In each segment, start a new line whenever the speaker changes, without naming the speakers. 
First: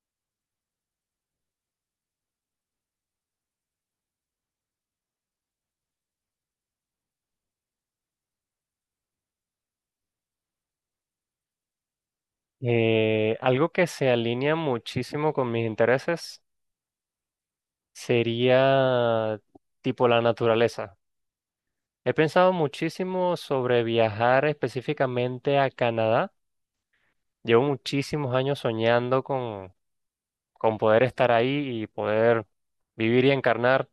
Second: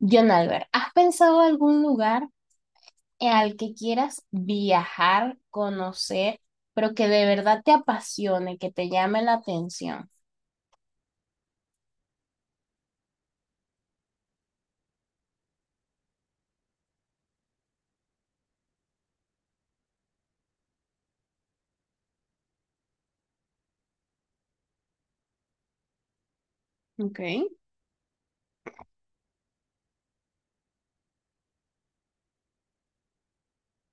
John Albert, ¿has pensado algún lugar al que quieras viajar, conocer, pero que de verdad te apasione, que te llame la atención?
Algo que se alinea muchísimo con mis intereses sería tipo la naturaleza. He pensado muchísimo sobre viajar específicamente a Canadá.
Okay.
Llevo muchísimos años soñando con poder estar ahí y poder vivir y encarnar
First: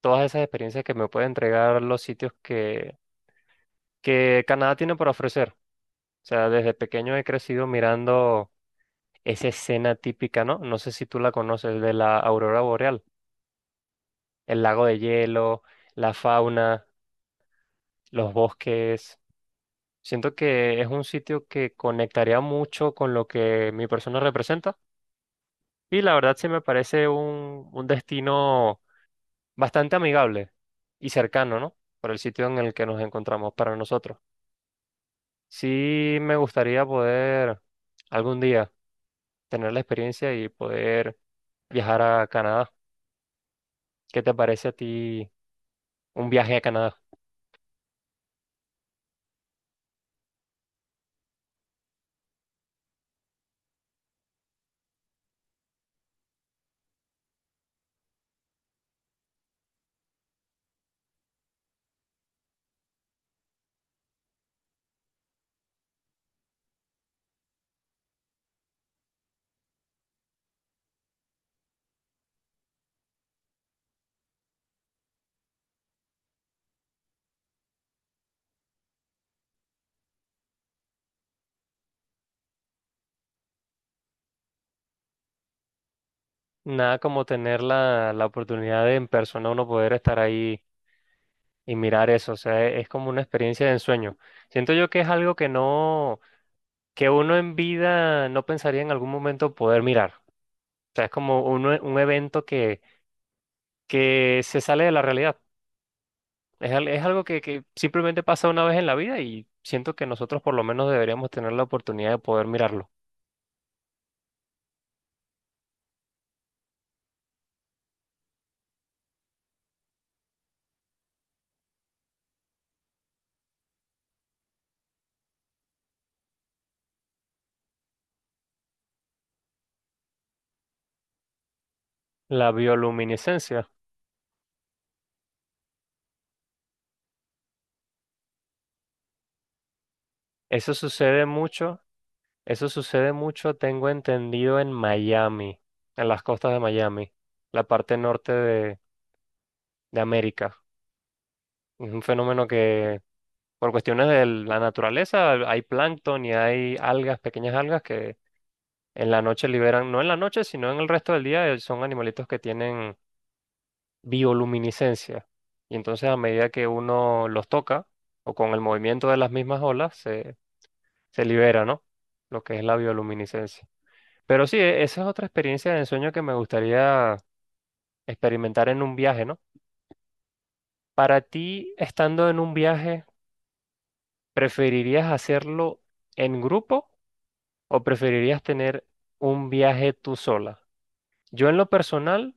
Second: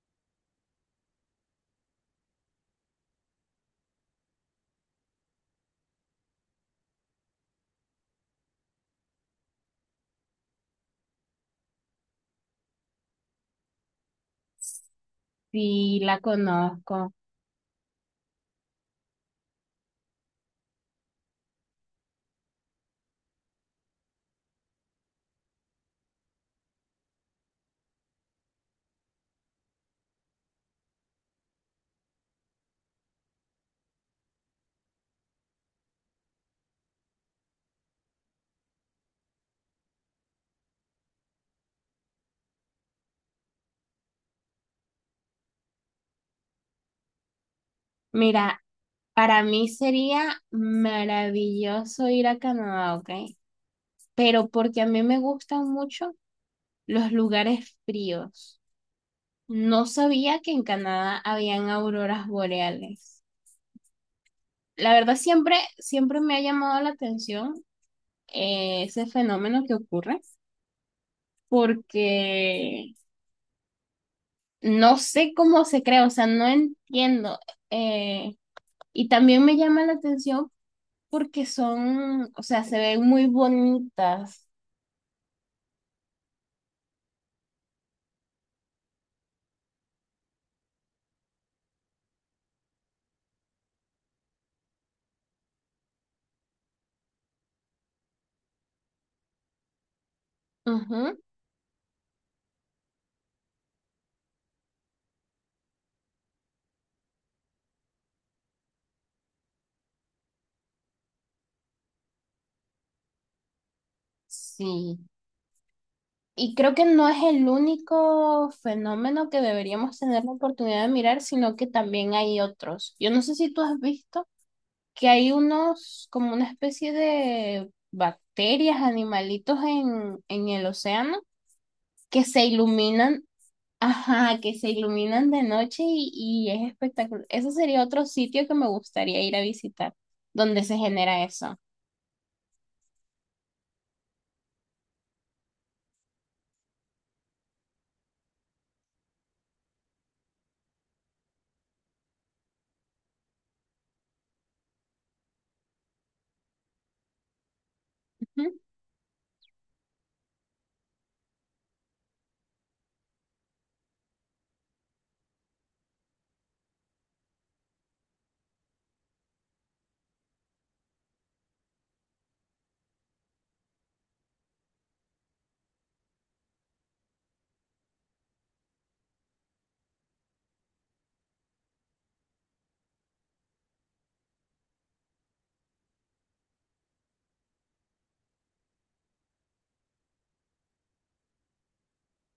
todas esas experiencias que me pueden entregar los sitios que Canadá tiene por ofrecer. O sea, desde pequeño he crecido mirando esa escena típica, ¿no? No sé si tú la conoces de la aurora boreal. El lago de hielo,
Sí,
la
la
fauna,
conozco.
los bosques. Siento que es un sitio que conectaría mucho con lo que mi persona representa y la verdad sí me parece un destino bastante amigable y cercano, ¿no? Por el sitio en el que nos encontramos para nosotros. Sí me gustaría poder algún día tener la experiencia y poder viajar a Canadá. ¿Qué te parece a ti un viaje a Canadá?
Mira, para mí sería maravilloso ir a Canadá, ¿ok? Pero porque a mí me gustan mucho los lugares fríos. No sabía que en Canadá habían auroras boreales. La verdad, siempre me ha llamado la atención, ese fenómeno que ocurre porque no sé cómo se crea, o sea, no entiendo. eh, y también me llama la atención porque son, o sea, se ven muy bonitas.
Nada como tener la oportunidad de en persona uno poder estar ahí y mirar eso, o sea, es como una experiencia de ensueño. Siento yo que es algo que uno en vida no pensaría en algún momento poder mirar. O sea, es
Ujú,
como un evento que se sale de la realidad. Es algo que simplemente pasa una vez en la vida y siento que nosotros por lo menos deberíamos tener la oportunidad de poder mirarlo.
sí. Y creo que no es el único fenómeno que deberíamos tener la oportunidad de mirar, sino que también hay otros. Yo no sé si tú has visto que hay unos, como una especie de bacterias, animalitos en el océano que se
La
iluminan,
bioluminiscencia,
ajá, que se iluminan de noche y es espectacular. Eso sería otro sitio que me gustaría ir a visitar, donde
eso
se genera
sucede
eso.
mucho eso sucede mucho, tengo entendido, en Miami, en las costas de Miami, la parte norte de América. Es un fenómeno que, por cuestiones de la naturaleza, hay plancton y hay algas, pequeñas algas que
Ujú.
en la noche liberan, no en la noche, sino en el resto del día, son animalitos que tienen bioluminiscencia. Y entonces a medida que uno los toca, o con el movimiento de las mismas olas, se libera, ¿no? Lo que es la bioluminiscencia. Pero sí, esa es otra experiencia de ensueño que me gustaría experimentar en un viaje, ¿no? Para ti, estando en un viaje, ¿preferirías hacerlo en grupo o preferirías tener un viaje tú sola? Yo en lo personal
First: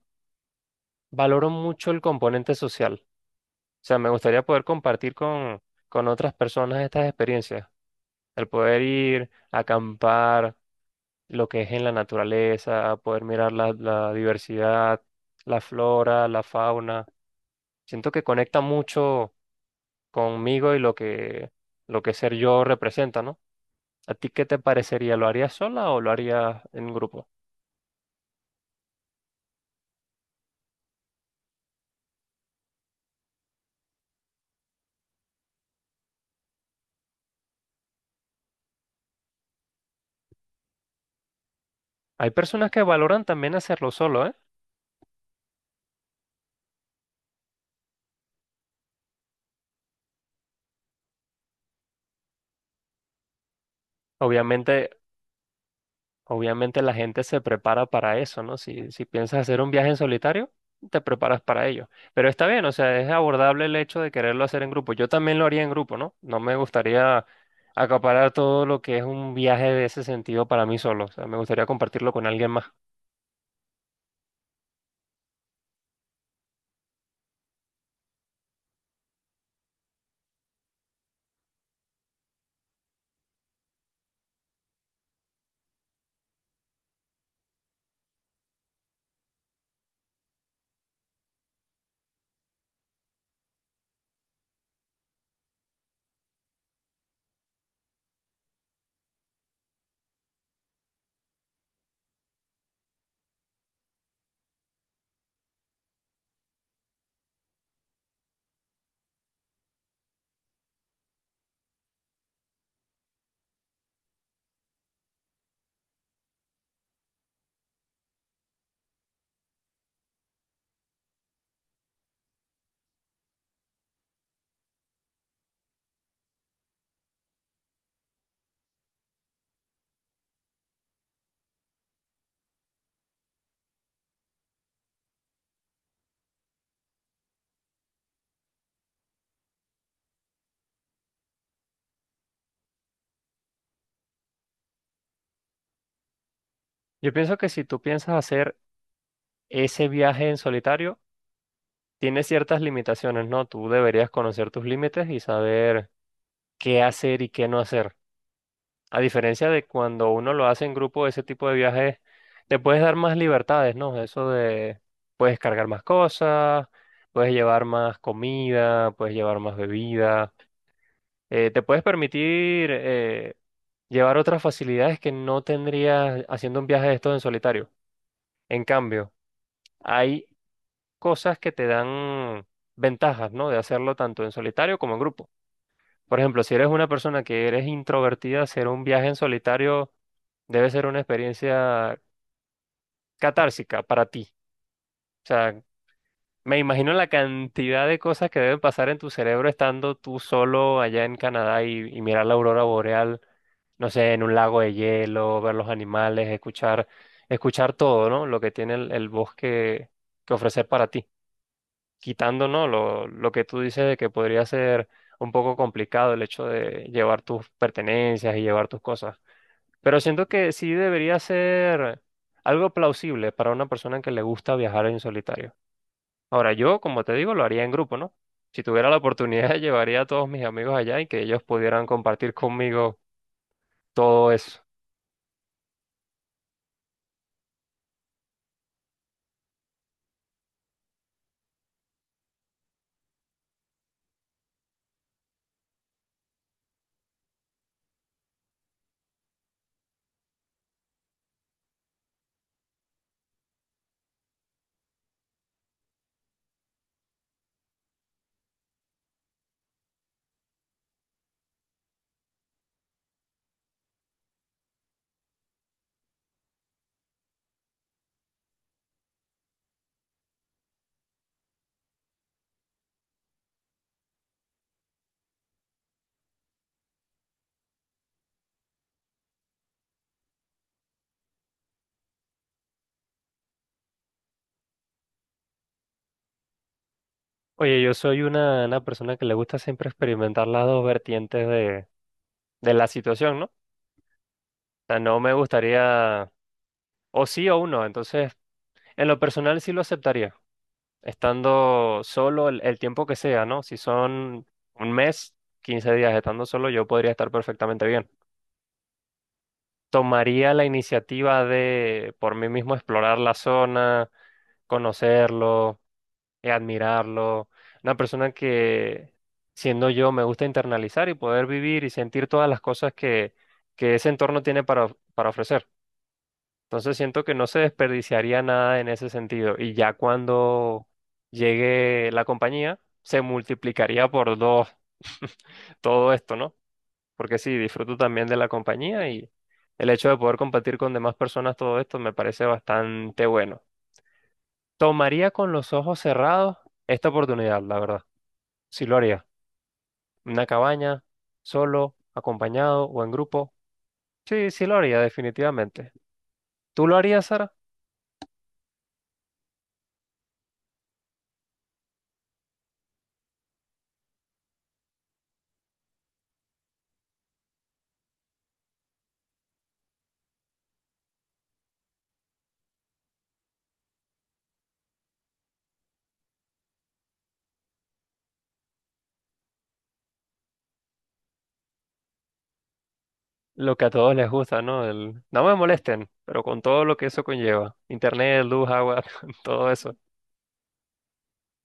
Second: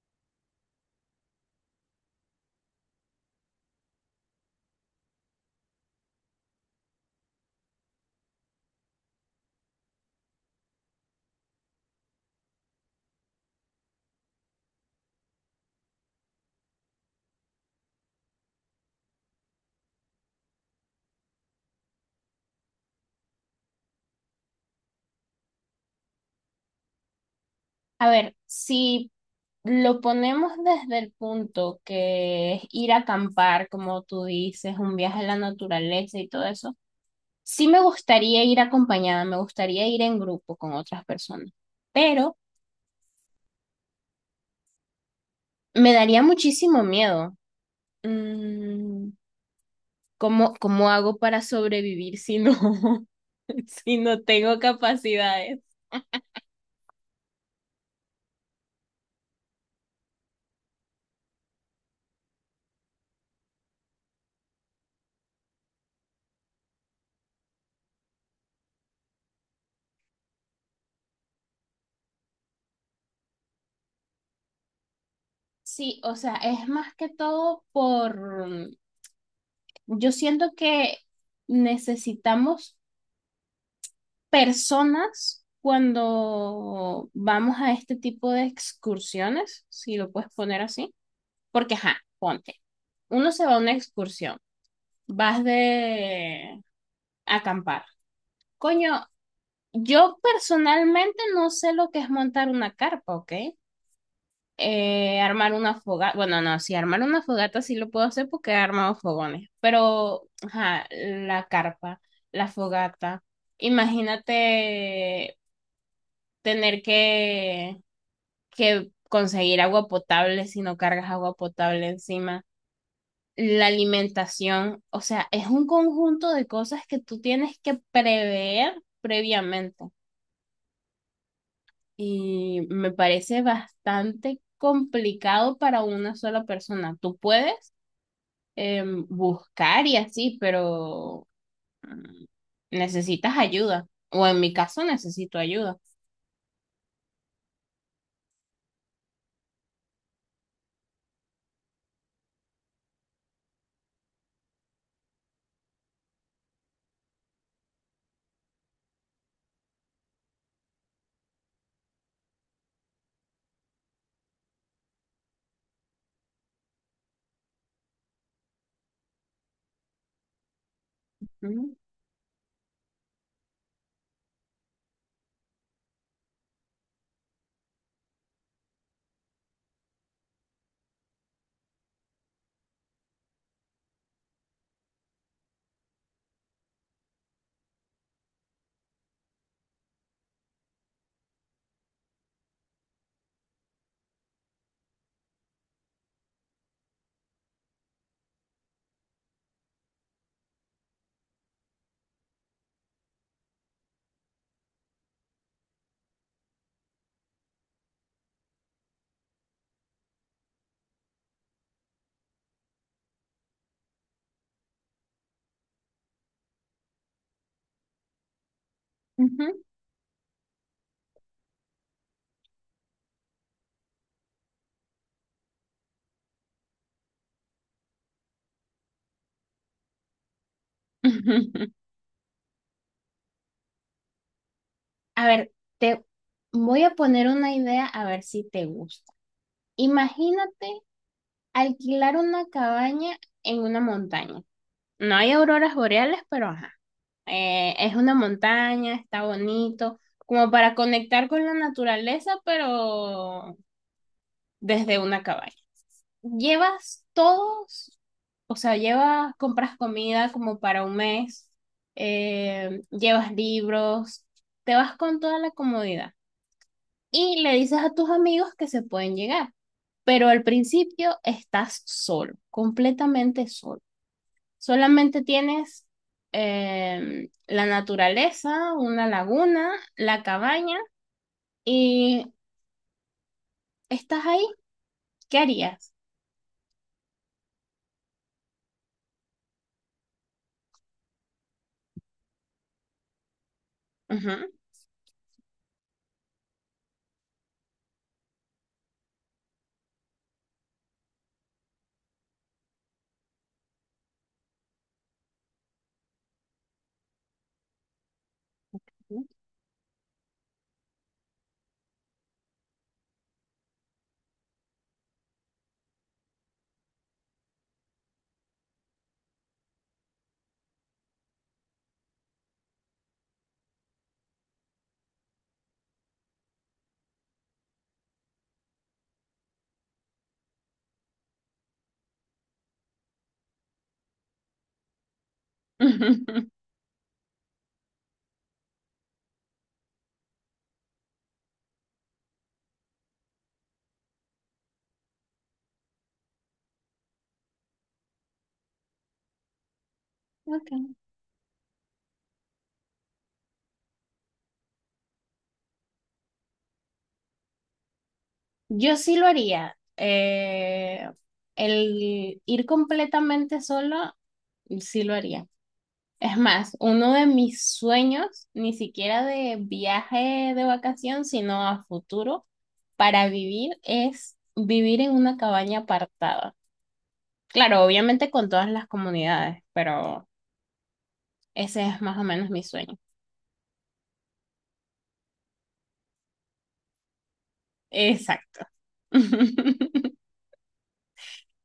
valoro mucho el componente social. O sea, me gustaría poder compartir con otras personas estas experiencias. El poder ir, acampar, lo que es en la naturaleza, poder mirar la diversidad, la flora, la fauna. Siento que conecta mucho conmigo y lo que ser yo representa, ¿no? ¿A ti qué te parecería? ¿Lo harías sola o lo harías en grupo?
A ver, si lo ponemos desde el punto que es ir a acampar, como tú dices, un viaje a la naturaleza y todo eso, sí me gustaría ir acompañada, me gustaría ir en grupo con otras personas,
Hay
pero
personas que valoran también hacerlo solo, ¿eh?
me daría muchísimo miedo. Mm, ¿Cómo, cómo hago para sobrevivir si no, si no tengo
Obviamente,
capacidades?
obviamente la gente se prepara para eso, ¿no? Si piensas hacer un viaje en solitario, te preparas para ello. Pero está bien, o sea, es abordable el hecho de quererlo hacer en grupo. Yo también lo haría en grupo, ¿no? No me gustaría acaparar todo lo que es un viaje de ese sentido para mí solo. O sea, me gustaría compartirlo con alguien más.
Sí, o sea, es más que todo por, yo siento que necesitamos personas cuando vamos a este tipo de excursiones, si lo puedes poner así, porque, ajá, ponte, uno se va a una excursión, vas de acampar. Coño, yo personalmente no sé lo que es montar una carpa, ¿ok? Armar una fogata, bueno, no, si armar una fogata sí lo puedo hacer porque he armado fogones, pero ajá, la carpa, la fogata, imagínate tener que conseguir agua potable si no cargas agua potable encima, la alimentación, o sea, es un conjunto de cosas que tú tienes que prever previamente y me parece bastante complicado para una sola persona. ¿Tú puedes? Em, buscar y así, pero mm, necesitas ayuda. O en mi caso necesito ayuda.
Yo pienso que si tú piensas hacer ese viaje en solitario, tienes ciertas limitaciones, ¿no? Tú deberías conocer tus límites y saber qué hacer y qué no hacer. A diferencia de cuando uno lo hace en grupo, ese tipo de viajes te puedes dar más libertades, ¿no? Eso de puedes cargar más cosas, puedes llevar más comida, puedes llevar más bebida, te
Ujú,
puedes permitir llevar otras facilidades que no tendrías haciendo un viaje de estos en solitario. En cambio, hay cosas que te dan ventajas, ¿no? De hacerlo tanto en solitario como en grupo. Por ejemplo, si eres una persona que eres introvertida, hacer un viaje en solitario debe ser una experiencia catársica para ti. O sea, me imagino la cantidad de cosas que deben pasar en tu cerebro estando tú solo allá en Canadá y mirar la aurora boreal, no sé, en un lago de hielo, ver los animales, escuchar, escuchar todo, ¿no? Lo que tiene el bosque que ofrecer para ti. Quitando, ¿no? Lo que tú dices de que podría ser un poco complicado el hecho de llevar tus pertenencias y llevar tus cosas.
ujú.
Pero siento que sí debería ser algo plausible para una persona que le gusta viajar en solitario. Ahora, yo, como te digo, lo haría en grupo, ¿no? Si tuviera la oportunidad, llevaría a todos mis amigos allá y que ellos pudieran compartir conmigo todo eso.
A ver, te voy a poner una idea a ver si te gusta. Imagínate alquilar una cabaña en una montaña. No hay auroras boreales, pero ajá. Es una montaña, está bonito, como para conectar con la naturaleza, pero desde una cabaña. Llevas todos, o sea, llevas, compras comida como para un mes, llevas libros, te vas con toda la comodidad y le dices a tus amigos que se pueden llegar, pero al principio estás solo, completamente solo. Solamente tienes, la naturaleza, una laguna, la cabaña y estás ahí. ¿Qué harías?
Oye, yo soy una persona que le gusta siempre experimentar las dos vertientes de la situación, ¿no? O
Ujú.
sea, no me gustaría o sí o uno. Entonces, en lo personal sí lo aceptaría, estando solo el tiempo que sea, ¿no? Si son un mes, 15 días estando solo, yo podría estar perfectamente bien. Tomaría la iniciativa de por mí mismo explorar la zona, conocerlo, admirarlo. Una persona que, siendo yo, me gusta internalizar y poder vivir y sentir todas las cosas que ese entorno tiene para, para ofrecer. Entonces siento que no se desperdiciaría nada en ese sentido. Y ya cuando llegue la compañía, se multiplicaría por dos todo esto, ¿no? Porque sí, disfruto también de la compañía y el hecho de poder compartir con demás personas todo esto me parece bastante bueno. Tomaría con los ojos cerrados esta oportunidad, la verdad. Sí lo haría. Una
Ok.
cabaña, solo, acompañado o en grupo. Sí, sí lo haría, definitivamente. ¿Tú lo harías, Sara?
Yo sí lo haría. El ir completamente solo, sí lo haría. Es más, uno de mis sueños, ni siquiera de viaje de vacación, sino a futuro, para vivir es vivir en una cabaña apartada. Claro, obviamente con todas las comunidades, pero ese es más o menos mi sueño.
Lo que a todos les gusta, ¿no? El, no me molesten, pero con todo lo que eso conlleva. Internet,
Exacto.
luz, agua, todo eso.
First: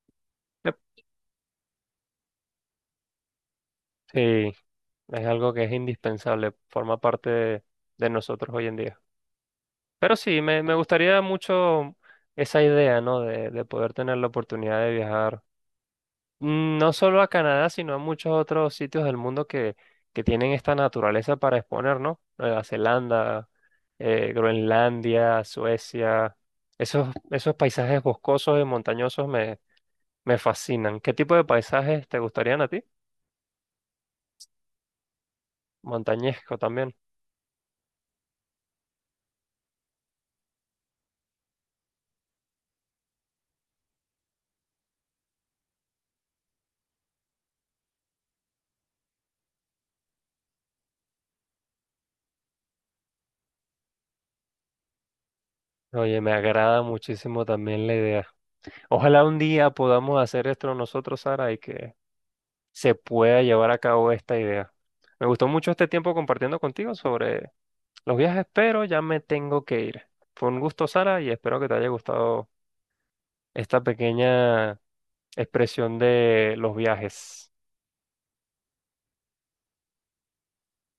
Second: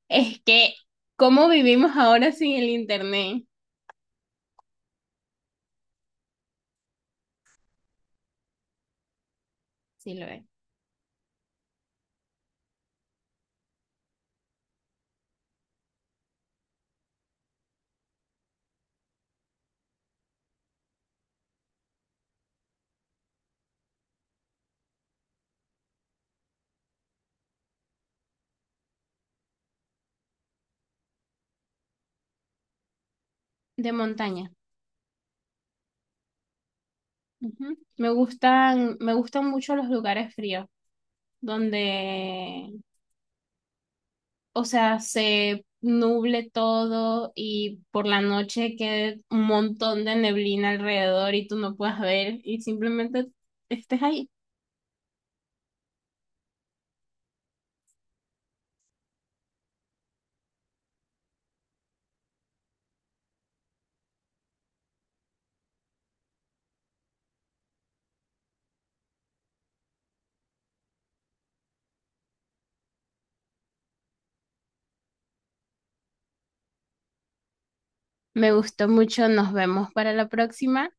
Es que,
Yep.
¿cómo vivimos ahora sin el internet?
Sí, es algo que es indispensable, forma parte de nosotros hoy en día.
Sí
Pero
lo
sí,
es.
me gustaría mucho esa idea, ¿no? De poder tener la oportunidad de viajar, no solo a Canadá, sino a muchos otros sitios del mundo que tienen esta naturaleza para exponer, ¿no? Nueva Zelanda, Groenlandia, Suecia. Esos paisajes boscosos y montañosos me fascinan. ¿Qué tipo de paisajes te gustarían a ti?
De montaña.
Montañesco también.
Ujú. Me gustan mucho los lugares fríos, donde, o sea, se nuble todo y por la noche quede un montón de neblina alrededor y tú no puedas ver y simplemente estés ahí.
Oye, me agrada muchísimo también la idea. Ojalá un día podamos hacer esto nosotros, Sara, y que se pueda llevar a cabo esta idea. Me gustó mucho este tiempo compartiendo contigo sobre los días espero, ya me tengo que ir. Fue un gusto, Sara, y espero que te haya gustado esta pequeña expresión de los viajes.
Me gustó mucho, nos vemos para la próxima.